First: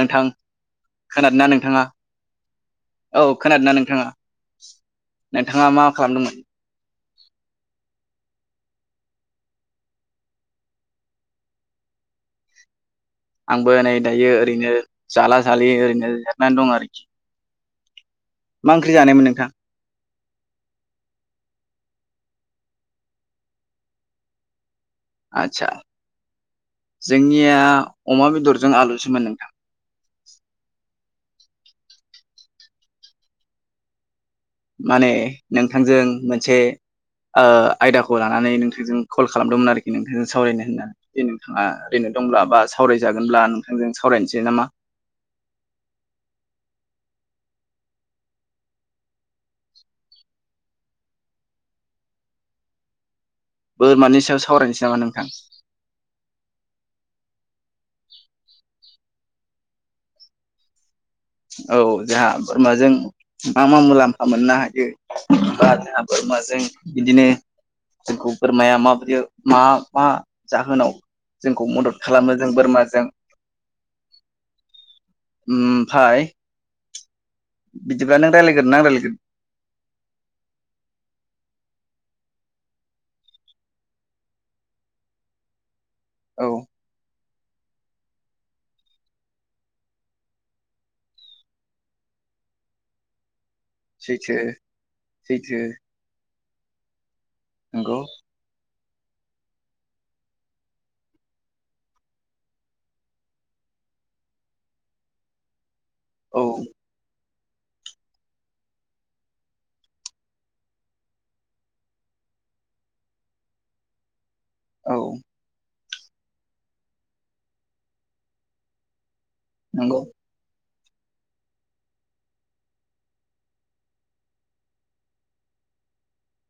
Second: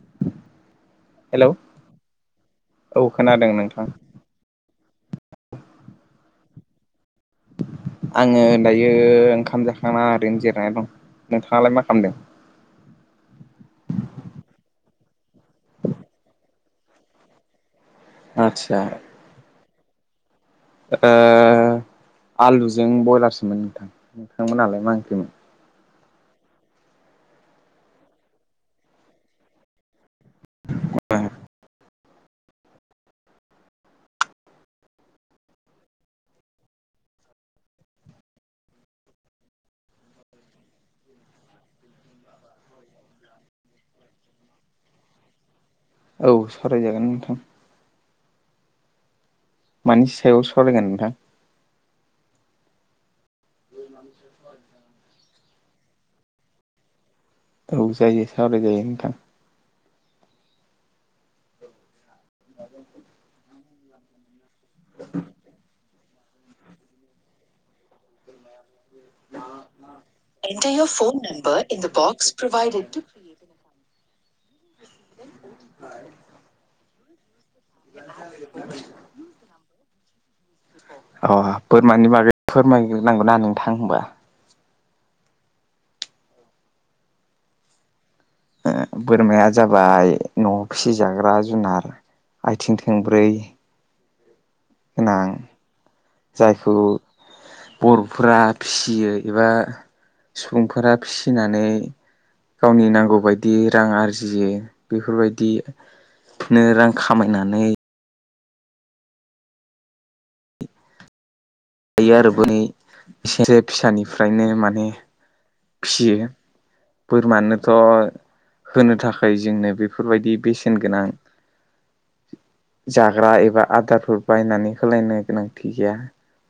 नोंथां खोनादोंना हेलौ नोंथाङा? औ खोनादों खोनादोंना नोंथां नोंथाङा? नोंथाङा मा खालामदोंमोन? आङो दायो ओंखाम जाखांना ओरैनो जिरनानै दं। नोंथाङालाय मा खालामदों? आंबो नै दायो ओरैनो जाला जालि ओरैनो जिरनानै दं आरोखि। मा आतसा ओंख्रि जानायमोन नोंथां? ओ आलुजों बयलारसोमोन नोंथां नोंथांमोन नालाय मा ओंख्रिमोन? आदसा जोंनिया अमा बेदरजों आलुसोमोन नोंथां। माने नोंथांजों मोनसे आ-आयदाखौ लानानै नोंथांजों कल खालामदोंमोन आरोखि। नोंथांजों सावरायनो होननानै जे नोंथाङा ओरैनो दंब्ला बा सावरायजागोनब्ला नोंथांजों सावरायनोसै नामा? औ सावरायजागोन नोंथां। मानि सायाव सावरायगोन नोंथां? बोरमानि सायाव सावरायनोसै नामा नोंथां? औ जायो सावराय जायो नोंथां। औ जाहा बोरमाजों मा मा मुलाम्फा मोननो हायो बा जाहा बोरमाजों बिदिनो जोंखौ बोरमाया माबोरदि मा मा जाहोनाव जोंखौ मदद खालामो जों बोरमाजों ओमफाय बिदिब्ला नों रायगोरनो ना आं रायलायगो अ बोरमानि बागै फोरमायग्रोनांगौना नोंथां होनबा? औ। ओ बोरमाया जाबाय न'आव फिसिजाग्रा जुनार। आथिं थोंब्रै सैथो। गोनां सैथो जायखौ नंगौ बर'फोरा फिसियो एबा सुबुंफोरा फिसिनानै गावनि नांगौबायायदि रां आरजियो बेफोरबायदि औ नो रां खामायनानै जायो आरो। बै बिसोरो फिसानिफ्रायनो माने औ फियो बोरमानोथ' होनो थाखाय जोंनो नंगौ बेफोरबायदि बेसे न गोनां जाग्रा एबा आदारफोर बायनानै होलायनो गोनांथि गैया।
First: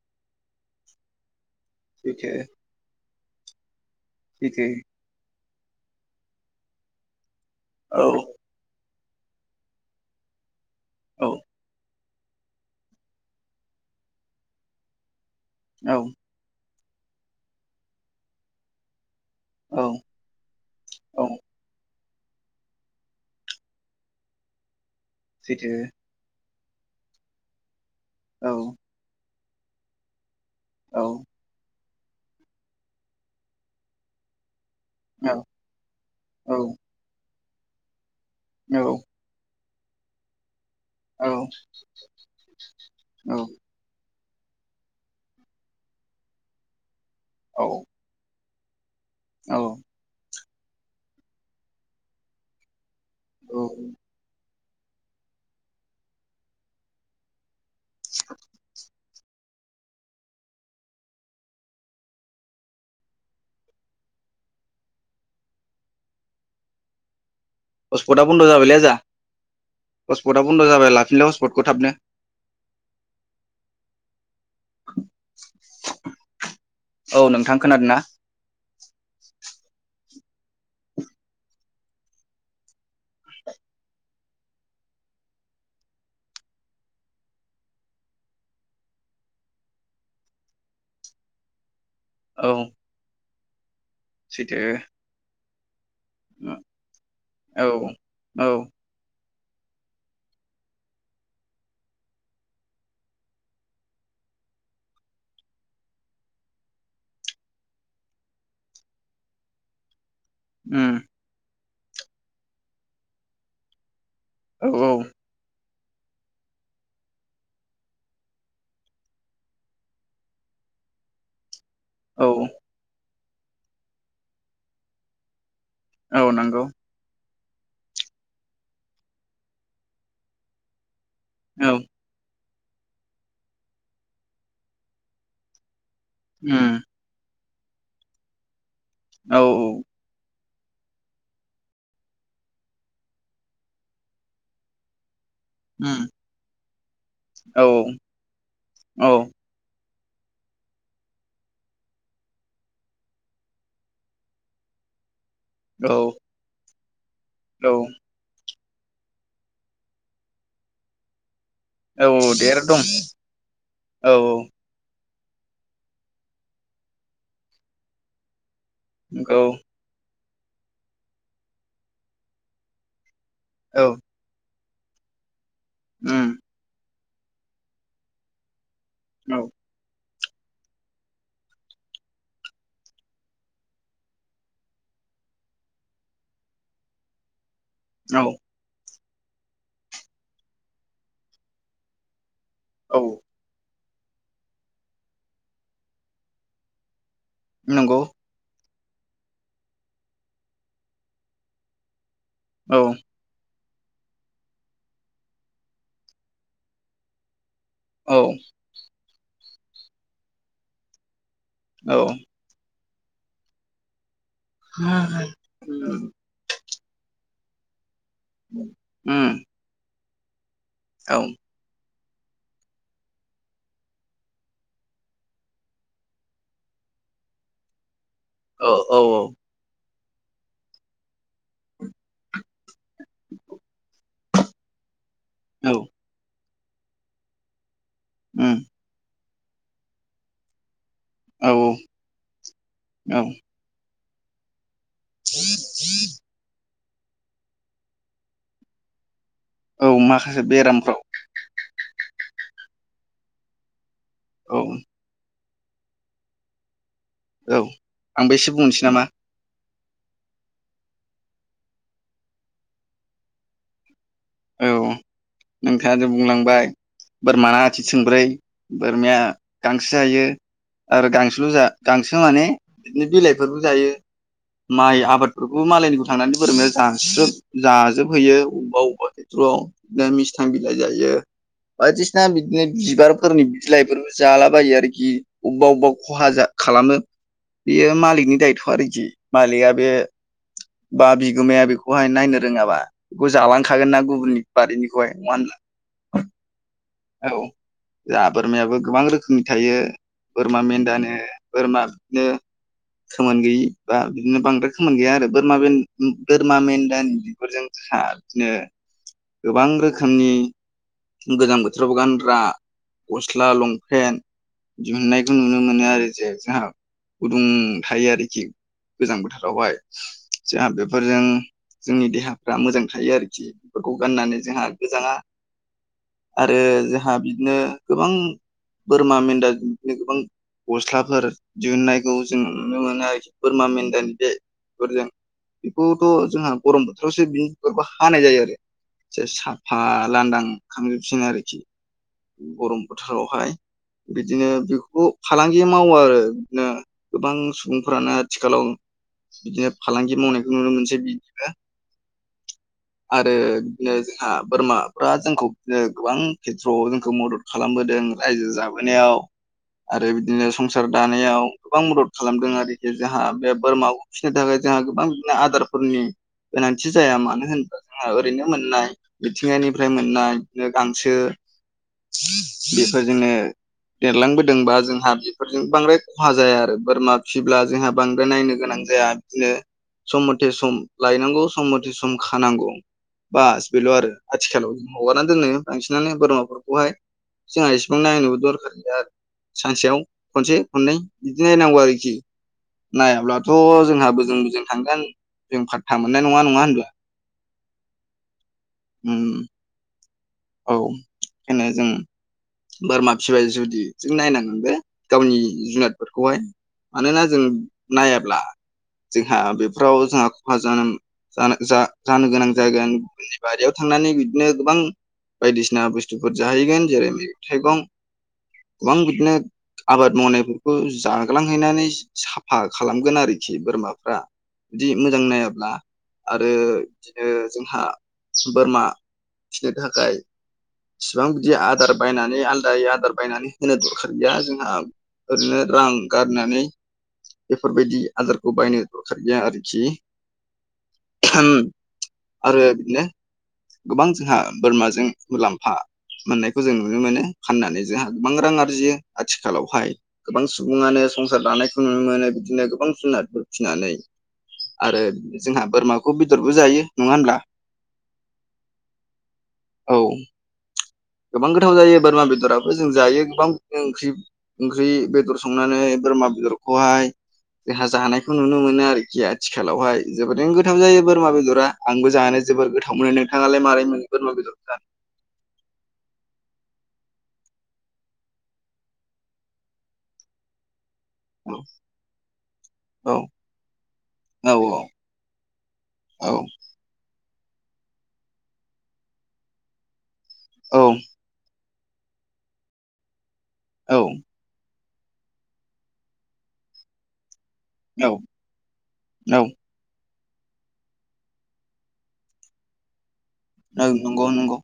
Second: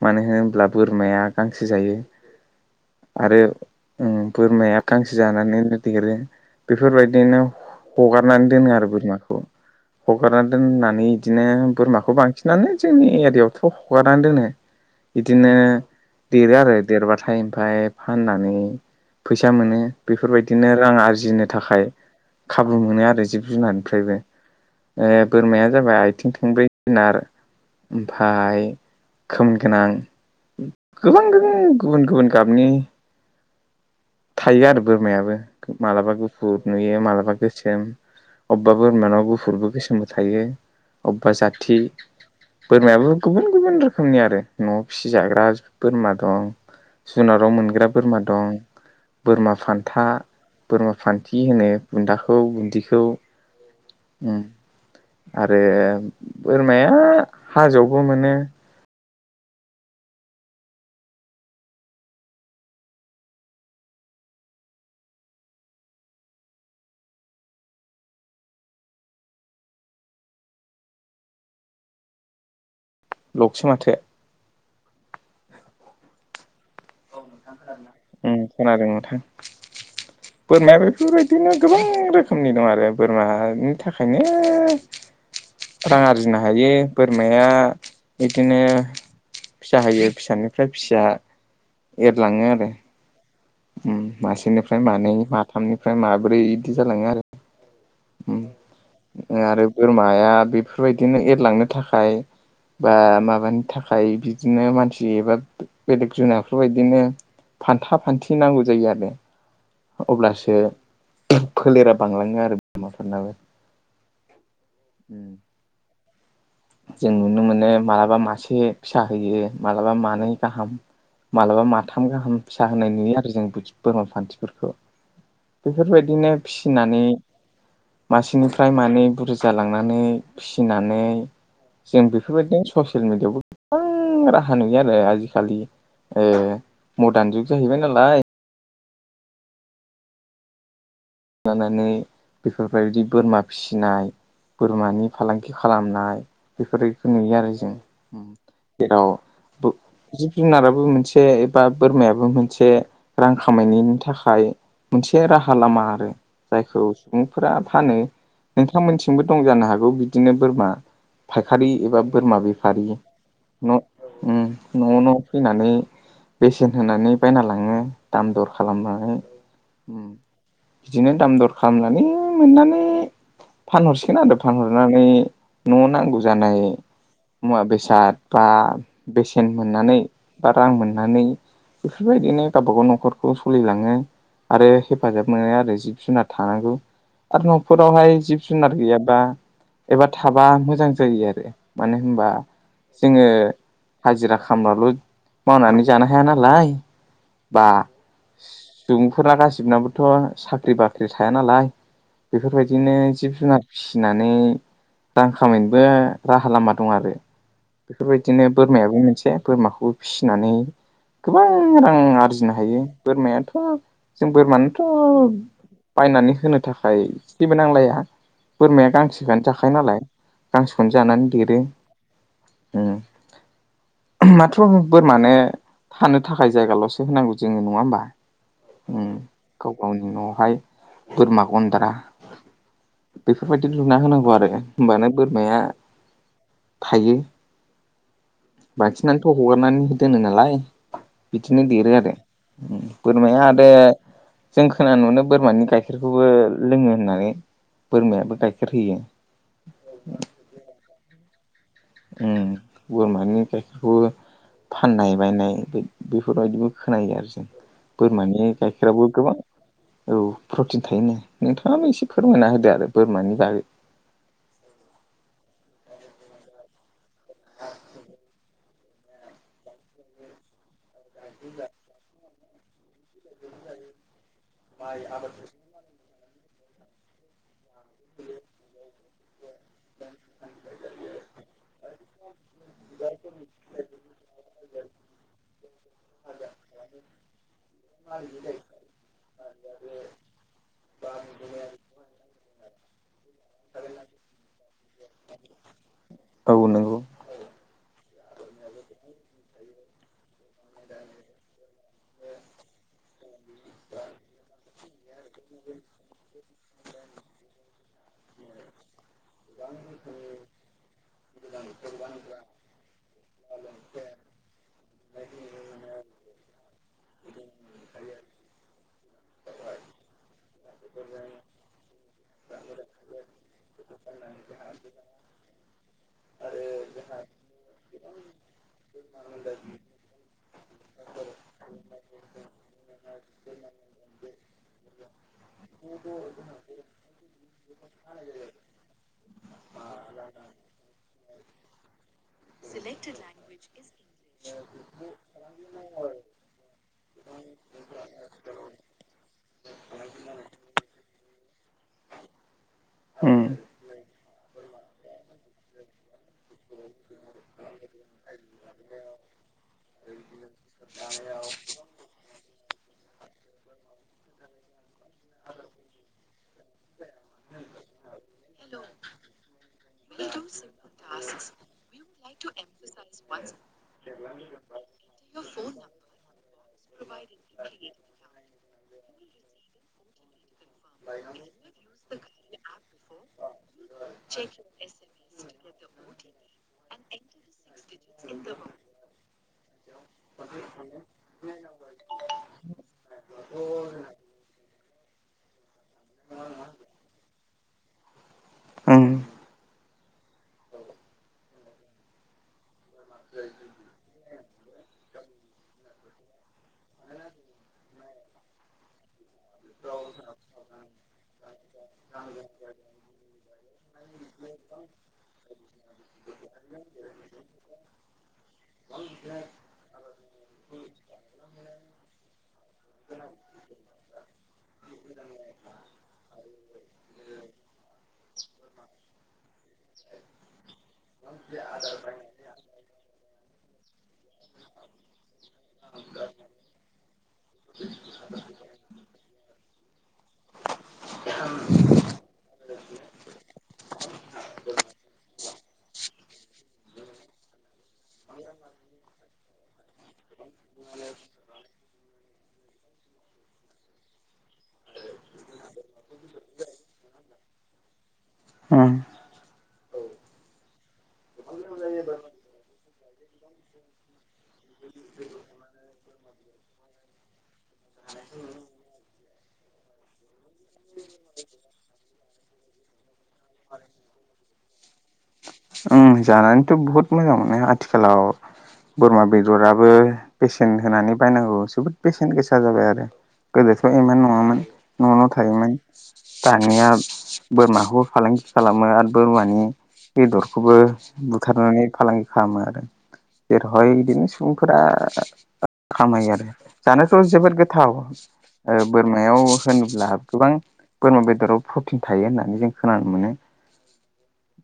मानो होनब्ला बोरमाया गांसो जायो सैथो आरो ओ सैथो बोरमाया गांसो जानानै दिरो बेफोरबायदिनो औ ह-हगारनानै दोनो आरो बोरमाखौ। हगारना दोननानै औ बिदिनो बोरमाखौ बां सिनानो जोंनि एरियाआवथ' हगारना दोनो। बिदिनो औ देरो आरो देरबाथाय ओमफाय फाननानै फैसा मोनो। औ बेफोरबायदिनो रां औ आरजिनो थाखाय खाबु मोनो आरो जिब जुनारनिफ्रायबो। ओ बोरमाया सैथो जाबाय आथिं थंब्रै जुनार औ ओमफाय खो औ खोना थायो औ औ अबेबाोोरमानाव औ गुफुरबो गोसोमबो थायो औ [unintelligible] न'आव फिसिजाग्रा बोरमा दं जुनाराव औ मोनग्रा बोरमा दं। बोरमा औ फान्था बोरमा फान्थि होनो बुन्दाखौ बुन्दिखौ। औ उ आरो बोरमाया हाजो आवबो मोनो। पसपुान्द्र जाबलाय जा हस्पटआ बन्द' जाबाय लाफिनल हस्पटखौ थाबनो। लखसि माथो [unintelligible] ओ खोनादों नोंथां। बोरमाया बेफोरबायदिनो गोबां रोखोमनि दं आरो बोरमानि थाखायनो। रां आरजिनो हायो बोरमाया बिदिनो। फिसा होयो फिसानिफ्राय फिसिया औ एरलाङो आरो ओ मासेनिफ्राय सैथो मानै माथामनिफ्राय माब्रै बिदि जालाङो आरो औ उम औ आरो बोरमाया बेफोरबायदिनो एरलांनो थाखाय। बा माबानि थाखाय। फान्था फान्थि नांगौ जायो आरो अब्लासो उम फोलेरा बांलाङो आरो बिमाफोरनाबो। औ औ उम जों नुनो। मालाबा माथाम औ गाहाम फिसा होनाय नुयो आरो जों बोरमा फान्थिफोरखौ औ बेफोरबायदिनो नंगौ फिसिनानै। मासेनिफ्राय मानै बुरज जालांनानै फिसिनानै औ जों बेफोरबायदिनो ससियेल मिेडियायावबो गोबां राहा नुयो आरो आजिखालि उम मदार्न जुग जाहैबाय नालाय। औ लानानै बेफोरबायदि बोरमा फिसिनाय बोरमानि फालांगि उम खालामनाय बेफोरखौ नुयो आरो औ जों जेराव जिब जुनाराबो मोनसे एबा बोरमायाबो मोनसे रां खामायनायनि थाखाय मोनसे राहा औ लामा आरो। जायखौ सुबुंफोरा औ फानो नोंथांमोनथिंबो दं जानो हागौ बिदिनो बोरमा फायखारि एबा औ औ बोरमा देर दं बेफारि न' औ उम न' न' फैनानै बेसेन होनानै बायना लाङो दाम दर खालामनानै। औ बिदिनो दाम दर खालामनानै मोननानै औ फानहरसिगोन आरो फानहरनानै। न' नांगौ उम जानाय। औ मोननानै बा रां मोननानै। बेफोरबायदिनो गावबा गाव न'खरखौ सोलिलाङो आरो हेफाजाब मोनो आरो औ [unintelligible] जुनार गैयाबा औ जोङो हाजिरा खामबाल' मावनानै जानो हाया नालाय। बा नंगौ औ बेफोरबायदिनो जिब जुनार फिसिनानै रां खामायनोबो राहा लामा दं आरो औ बेफोरबायदिनो बोर बोरमायाबो मोनसे बोरमाखौ फिसिनानै गोबां रां आरजि फिनो हायो बोरमायाथ' जों उम औ बोरमानोथ' बायनानै होनो थाखाय सिबो नांलाया बोरमाया गांसेआानो जाखायो नालाय। गांसेखौनो औ जानानै उम देरो। माथ्र' बोरमानो थानो थाखाय जायगाल'सो होनांगौ जोङो नङा होमबा? उम गाव गावनि न' बेवहाय बोरमा गन्द्रा बेफोरबायदि लुना होनांगौ आरो होमबानो बोरमाया थायो। उम बखिनानैथ' हगारनानै दोनो नालाय औ बिदिनो देरो आरो औ बोरमाया बे जों खोनानो मोनो बोरमानि गाइखेरखौबो लोङो होननानै बोरमायाबो गाइखेर होयो औ माखासे बेरामफ्राव बोरमानि गाइखेरखौबो औ फाननाय बायनाय बेफोरबायदिबो खोनायो आरो जों औ आंबो बोरमानि एसे बुंनोसै नामा गाइखेराबो गोबां औ प्रटिन थायोना नोंथाङाबो एसे फोरमायना होदो आरो बोरमानि बागै। औ नोंथाङा जों बुंलांबाय बोरमाना आथि थोंब्रै बोरमाया गांसो जायो आरो गांसो जा गांसो माने बिदिनो बिलाइफोरबो जायो माइ आबादफोरखौबो मालायनिखौ थांनानै बोरमाया जाजोब जाजोबहैयो अबेबा अबेबा खेथ्र'आव बिदिनो मिस्थां बिलाइ जायो बायदिसिना बि बिदिनो बिबारफोरनि बिलाइफोरबो जालाबायो आरोखि अबेबा अबेबा खहा जा खालामो बेयो मालिकनि दायथ' आरोखि मालिकआ बे बा बिगोमाया बेखौहाय नायनो रोङाबा बेखौ जालांखागोन ना गुबुन गुबुननि बारिनिखौहाय नङा होनब्ला? औ नंगौ औ जाहा बोरमायाबो गोबां रोखोमनि थायो। बोरमा मेन्दानो बोरमा बिदिनो खोमोन गैयि बा बिदिनो बांद्राय खोमोन गैया आरो बोरमा बे बोरमा मेन्दानि बिगुरजों खा बिदिनो गोबां रोखोमनि गोजां बोथोराव गानग्रा गस्ला लंपेन्ट दिहुनन्नायखौ नुनो मोनो आरो जे जोंहा गुदुं थायो आरोखि गोजां बोथोरावहाय। जोंहा बेफोरजों जोंनि देहाफ्रा मोजां थायो आरोखि। फोरखौ गाननानै जोंहा गोजाङा आरो जोंहा बिदिनो गोबां बोरमा मेन्दा [unintelligible] गोबां गस्लाफोर दिहुन्नायखौ जों नुनो मोनो [unintelligible] बोरमा मेन्दा [unintelligible] बेफोरजों बेखौथ' जोंहा गरम बोथोरावसो बिनि [unintelligible] हानाय जायो आरो से साफा लांदां खामजोबसिनो आरोखि गरम बोथोरावहाय बिदिनो बेफोरखौ फालांगि मावो आरो बिदिनो गोबां सुबुंफोरानो आथिखालाव बिदिनो फालांगि मावनायखौ नुनो मोनसै बिदिनो आरो ओं बिदिनो जोंहा बोरमाफ्रा जोंखौ बिदिनो गोबां खेथ्रआव जोंखौ मदद खालामबोदों रायजो जाबोनायाव आरो बिदिनो संसार दानायाव गोबां मदद खालामदों आरोखि जाहा बे बोरमाखौ फिसिनो थाखाय जोंहा गोबां बिदिनो आदारफोरनि गोनांथि जाया मानो होनोबा जोंहा ओरैनो मोननाय मिथिंगानिफ्राय मोननाय बिदिनो गांसो बेफोरजोंनो देरलांबोदोंबा जोंहा बेफोरजों बांद्राय खहा जाया आरो बोरमा फिब्ला जोंहा बांद्राय नायनो गोनां जाया बिनो सम मथे सम लायनांगौ सम मथे सम खानांगौ बास बेल' आरो आथिखालाव हगारना दोननो बांसिनानो बोरमाफोरखौहाय जोंहा इसिबां नायनोबो दरखारनिया आरो सानसेयाव खनसे खननै बिदिनो [unintelligible] नायाब्लाथ' जोंहा बोजों बोजों थांगोन जों फाथ्था मोननाय नङा नङा होनबा ओं उम औ ओंखायनो जों बोरमा फिबाय जुदि जों नायनांगोन बे गावनि जुनादफोरखौहाय मानोना जों नायाब्ला जोंहा बेफ्राव जोंहा खहा जानोम जानो जा-जानो गोनां जागोन [unintelligible] बारियाव थांनानै बिदिनो गोबां बायदिसिना बुस्थुफोर जाहैगोन जेरै मैगं थाइगं गोबां बिदिनो आबाद मावनायफोरखौ जाग्लांहैनानै साफा खालामगोन आरोखि बोरमाफ्रा बिदि मोजां नायाब्ला आरो बिदिनो जोंहा बोरमा फिनो थाखाय बिसिबां बिदि आदार बायनानै आलादाय आदार बायनानै होनो दं खैया जोंहा ओरैनो रां गारनानै बेफोरबायदि आदारखौ बायनो दरखार गैया आरोखि [unintelligible] आरो बिदिनो गोबां जोंहा बोरमाजों मुलाम्फा मोननायखौ जों नुनो मोनो फाननानै जोंहा गोबां रां आरजियो आथिखालावहाय गोबां सुबुङानो संसार दानाय [unintelligible] नो मोनो बिदिनो गोबां जुनारफोर फिनानै आरो जोंहा बोरमाखौ बेदरबो जायो नङा होमब्ला उम औ गोबां गोथाव जायो बोरमा बेदराव जों जायो गोबां ओंख्रि ओंख्रि बेदर संनानै बोरमा बेदरखौहाय जोंहा जानायखौ नुनो मोनो आरोखि आद थिखालावहाय जोबोरैनो गोथाव जायो बोरमा बेदरा आंबो जानो जोबोर गोथाव मोनो नोंथाङालाय मारै मोनो बोरमा बेदर [unintelligible] उम जानानैथ' बहुत मोजां माने आथिखालाव बोरमा बेदराबो बेसेन होनानै बायनांगौ जोबोद बेसेन गोसा जाबाय आरो औ गोदोथ' इमान औ नङामोन औ न'न' थायोमोन औ दानाया बोरमाखौबो फालांगि खालामो आरो बोरमानि बेदरखौबो औ बुथारनानै फालांगि खालामो आरो जेरहाय औ बिदिनो सुबुंफोरा खामायो आरो जानायाथ' जोबोद गो थाव औ ओ बोरमायाव औ होनोब्ला गोबां बोरमा बेदराव प्रटिन थायो होननानै जों खोनानो मोनो औ नंग' नंग'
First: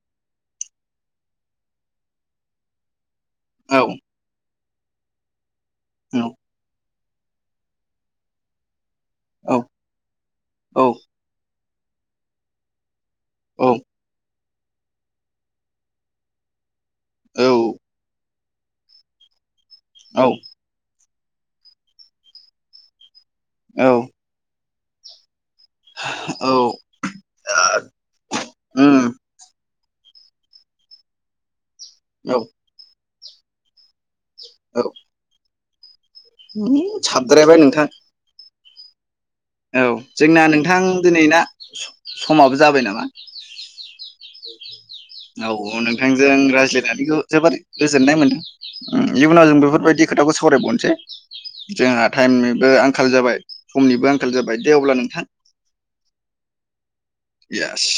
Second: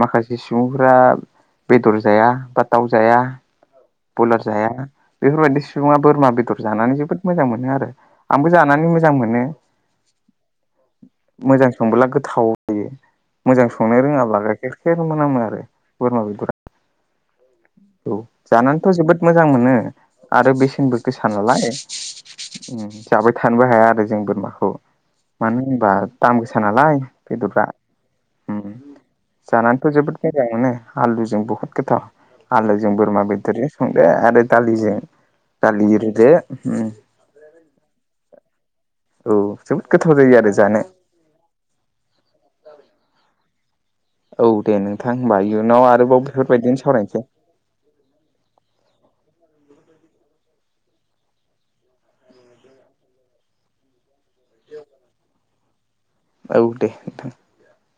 माखासे सुबुंफोरा बेदर जाया बा दाउ जाया औ बयलार जाया बेफोरबायदि सुबुङा औ बोरमा बेदर जानानै जोबोर मोजां मोनो आरो आंबो जानानै मोजां मोनो। मोजां औ औ मोनो मोजां संबोला गोथाव जायो। मोजां संनो रोङाब्ला गाइखेर खेर मोनामो आरो बोरमा बेदरा औ औ जानानैथ' जोबोद मोजां मोनो औ आरो बेसेनबो गोसा नालाय जाबाय थानोबो औ हाया आरो जों बोरमाखौ मानो होनबा दाम औ गोसा नालाय बेदरा ओम उम जानानैथ' जोबोद [unintelligible] मोनो आलुजों बहुत गोथाव औ आलोजों बोरमा बेदरजों संदो आरो औ दालिजों दालि रुदो आ साबद्रायबाय नोंथां औ जोबोद गोथाव जायो जोंना आरो नोंथां जानो दिनै ना समाबो जाबाय नामा औ दे नोंथां होमबा औ इयुनाव आरोबाव नोंथांजों बेफोरबायदिनो रायज्लायनानैखौ सावरायनोसै जोबानो गोजोननाय मोनदों इयुनाव जों बेफोरबायदि खोथाखौ सावरायबावनोसै जोंहा टाइमनिबो आंखाल जाबाय समनिबो आंखाल आंखाल जाबाय दे अब्ला नोंथां औ दे नोंथां इएस